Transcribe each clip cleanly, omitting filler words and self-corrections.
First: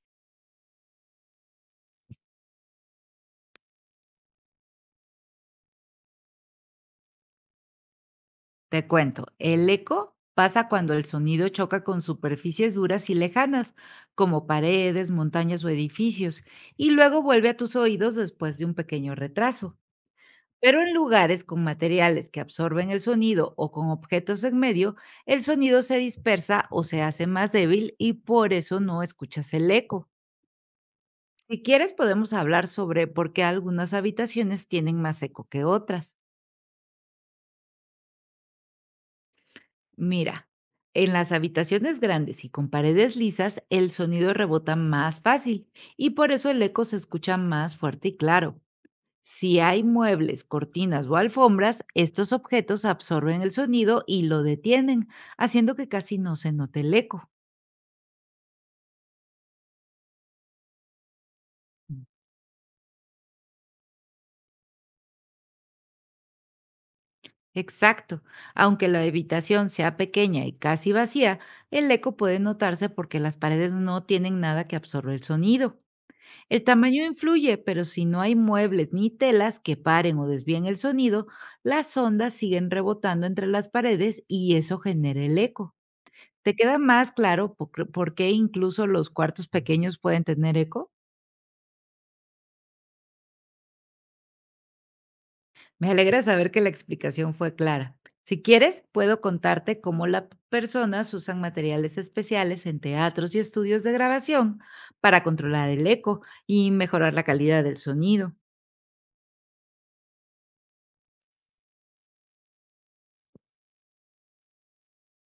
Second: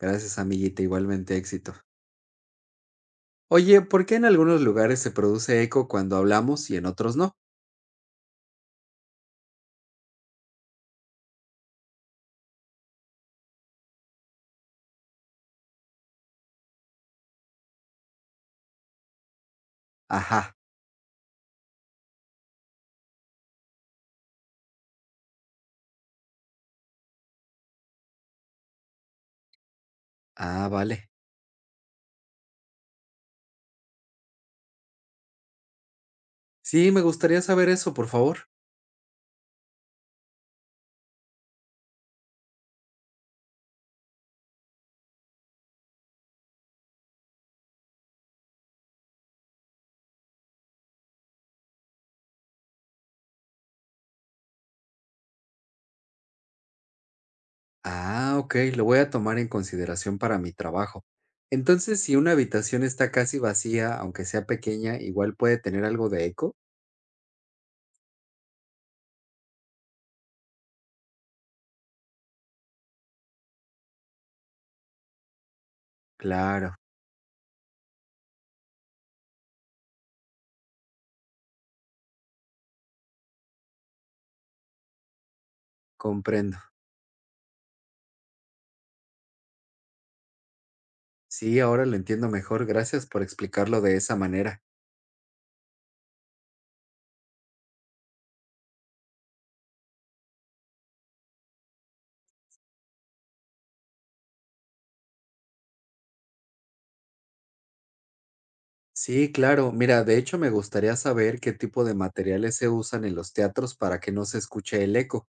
Gracias, amiguita. Igualmente éxito. Oye, ¿por qué en algunos lugares se produce eco cuando hablamos y en otros no? Te cuento, el eco pasa cuando el sonido choca con superficies duras y lejanas, como paredes, montañas o edificios, y luego vuelve a tus oídos después de un pequeño retraso. Ajá. Pero en lugares con materiales que absorben el sonido o con objetos en medio, el sonido se dispersa o se hace más débil y por eso no escuchas el eco. Ah, vale. Si quieres podemos hablar sobre por qué algunas habitaciones tienen más eco que otras. Sí, me gustaría saber eso, por favor. Mira, en las habitaciones grandes y con paredes lisas, el sonido rebota más fácil y por eso el eco se escucha más fuerte y claro. Si hay muebles, cortinas o alfombras, estos objetos absorben el sonido y lo detienen, haciendo que casi no se note el eco. Ah, ok. Lo voy a tomar en consideración para mi trabajo. Entonces, si una habitación está casi vacía, aunque sea pequeña, igual puede tener algo de eco. Exacto. Aunque la habitación sea pequeña y casi vacía, el eco puede notarse porque las paredes no tienen nada que absorba el sonido. El Claro, tamaño influye, pero si no hay muebles ni telas que paren o desvíen el sonido, las ondas siguen rebotando entre las paredes y eso genera el eco. ¿Te comprendo. queda más claro por qué incluso los cuartos pequeños pueden tener eco? Sí, ahora lo entiendo mejor. Gracias por explicarlo de esa manera. Me alegra saber que la explicación fue clara. Si quieres, puedo contarte cómo las personas usan materiales especiales en teatros y estudios de grabación para controlar el eco y mejorar la calidad del sonido. Sí, claro. Mira, de hecho me gustaría saber qué tipo de materiales se usan en los teatros para que no se escuche el eco.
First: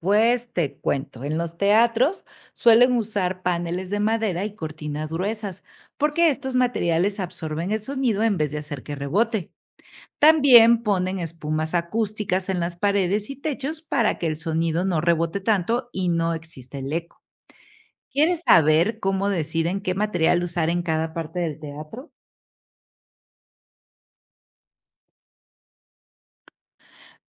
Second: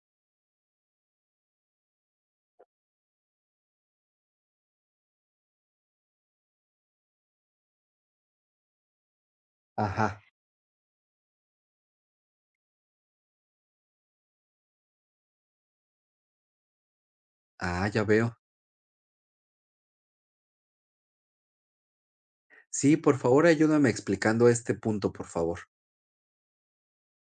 Pues te cuento, en los teatros suelen usar paneles de madera y cortinas gruesas, porque estos materiales absorben el sonido en vez de hacer que rebote. Ajá. También ponen espumas acústicas en las paredes y techos para que el sonido no rebote tanto y no exista el eco. Ah, ya veo. ¿Quieres saber cómo deciden qué material usar en cada parte del teatro? Sí, por favor, ayúdame explicando este punto, por favor.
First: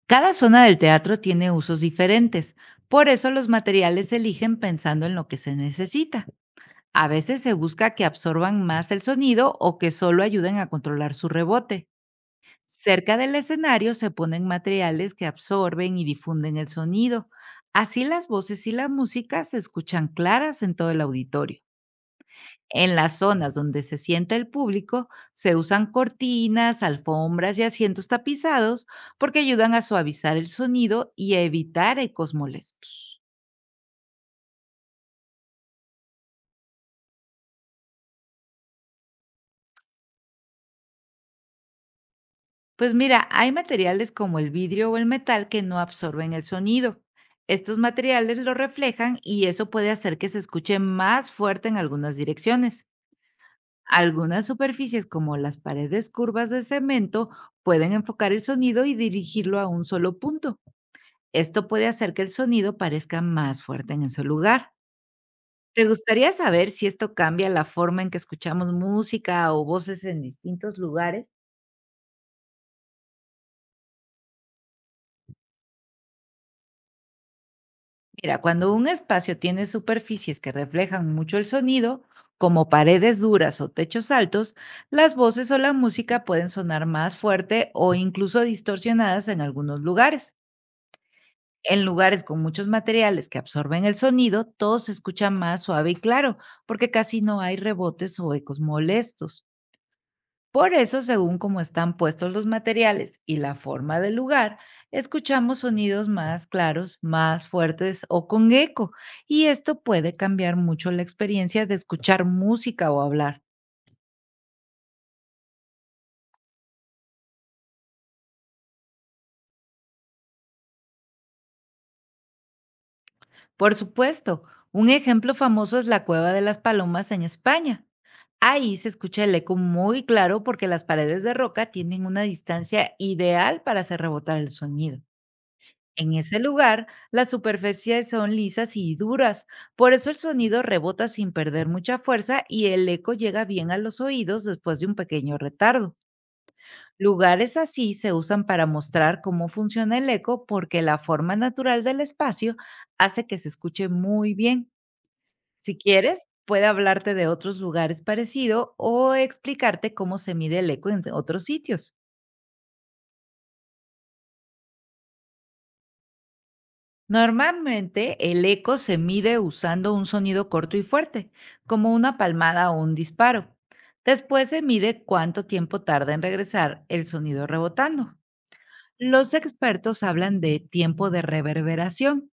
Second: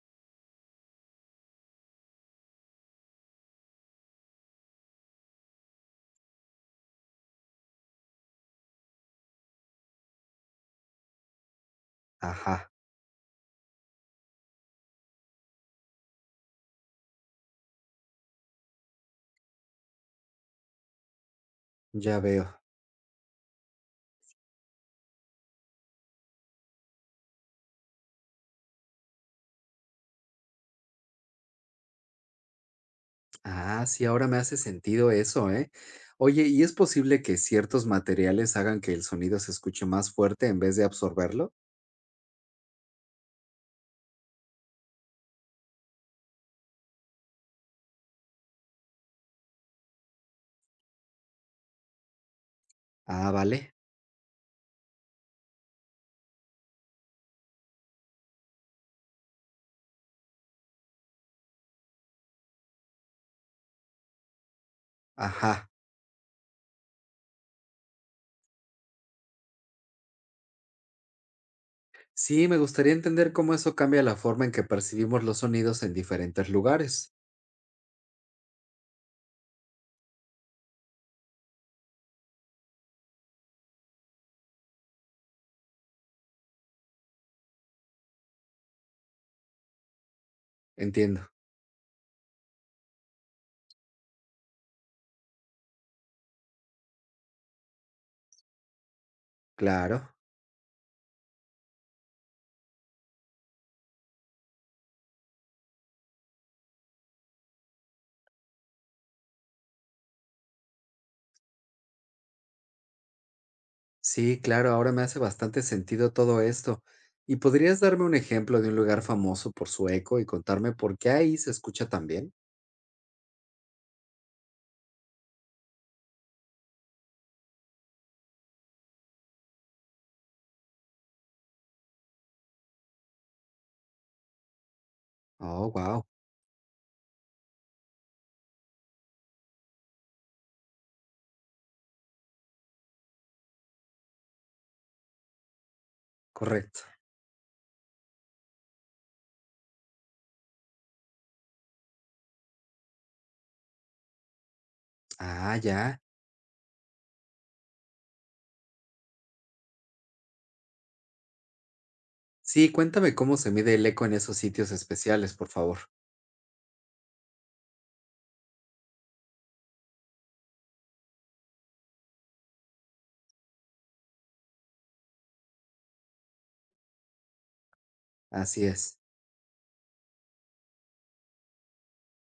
Cada zona del teatro tiene usos diferentes, por eso los materiales se eligen pensando en lo que se necesita. A veces se busca que absorban más el sonido o que solo ayuden a controlar su rebote. Ajá, Cerca del escenario se ponen materiales que absorben y difunden el sonido. Así las voces y la música se escuchan claras en todo el auditorio. ya veo. En las zonas donde se sienta el público se usan cortinas, alfombras y asientos tapizados porque ayudan a suavizar el sonido y a evitar ecos molestos. Ah, sí, ahora me hace sentido eso, ¿eh? Oye, ¿y es posible que ciertos materiales hagan que el sonido se escuche más fuerte en vez de absorberlo? Pues mira, hay materiales como el vidrio o el metal que no absorben el sonido. Estos materiales lo reflejan y eso puede hacer que se escuche más fuerte en algunas direcciones. Ah, vale. Algunas superficies como las paredes curvas de cemento pueden enfocar el sonido y dirigirlo a un solo punto. Esto puede hacer que el sonido parezca más fuerte en ese lugar. Ajá. ¿Te gustaría saber si esto cambia la forma en que escuchamos música o voces en distintos lugares? Sí, me gustaría entender cómo eso cambia la forma en que percibimos los sonidos en diferentes lugares. Mira, cuando un espacio tiene superficies que reflejan mucho el sonido, como paredes duras o techos altos, las voces o la música pueden sonar más fuerte o incluso distorsionadas en algunos lugares. Entiendo. En lugares con muchos materiales que absorben el sonido, todo se escucha más suave y claro, porque casi no hay rebotes o ecos molestos. Claro. Por eso, según cómo están puestos los materiales y la forma del lugar, escuchamos sonidos más claros, más fuertes o con eco, y esto puede cambiar mucho la experiencia de escuchar música o hablar. Sí, claro, ahora me hace bastante sentido todo esto. ¿Y podrías darme un ejemplo de un lugar famoso por su eco y contarme por qué ahí se escucha tan bien? Por supuesto, un ejemplo famoso es la Cueva de las Palomas en España. Ahí se escucha el eco muy claro porque las paredes de roca tienen una distancia ideal para hacer rebotar el sonido. Oh, wow, En ese lugar, las superficies son lisas y duras, por eso el sonido rebota sin perder mucha fuerza y el eco llega bien a los oídos después de un pequeño retardo. correcto. Lugares así se usan para mostrar cómo funciona el eco porque la forma natural del espacio hace que se escuche muy bien. Ah, Si ya. quieres, puede hablarte de otros lugares parecidos o explicarte cómo se mide el eco en otros sitios. Sí, cuéntame cómo se mide el eco en esos sitios especiales, por favor. Normalmente el eco se mide usando un sonido corto y fuerte, como una palmada o un disparo. Después se mide cuánto tiempo tarda en regresar el sonido rebotando. Así es. Los expertos hablan de tiempo de reverberación,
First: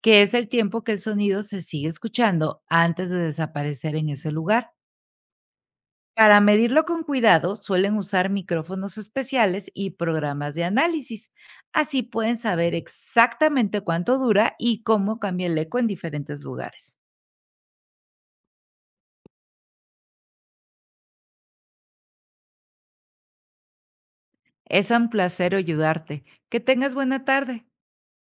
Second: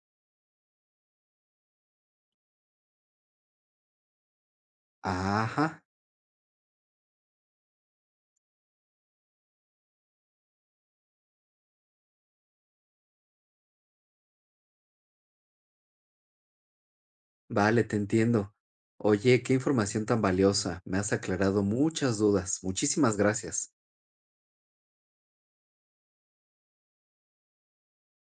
que es el tiempo que el sonido se sigue escuchando antes de desaparecer en ese lugar. Ajá, Para medirlo con cuidado, suelen usar micrófonos especiales y programas de análisis. Así pueden saber exactamente cuánto dura y cómo cambia el eco en diferentes lugares. vale, te entiendo. Oye, qué información tan valiosa. Me has aclarado muchas dudas. Muchísimas gracias. Es un placer ayudarte. Que tengas buena tarde.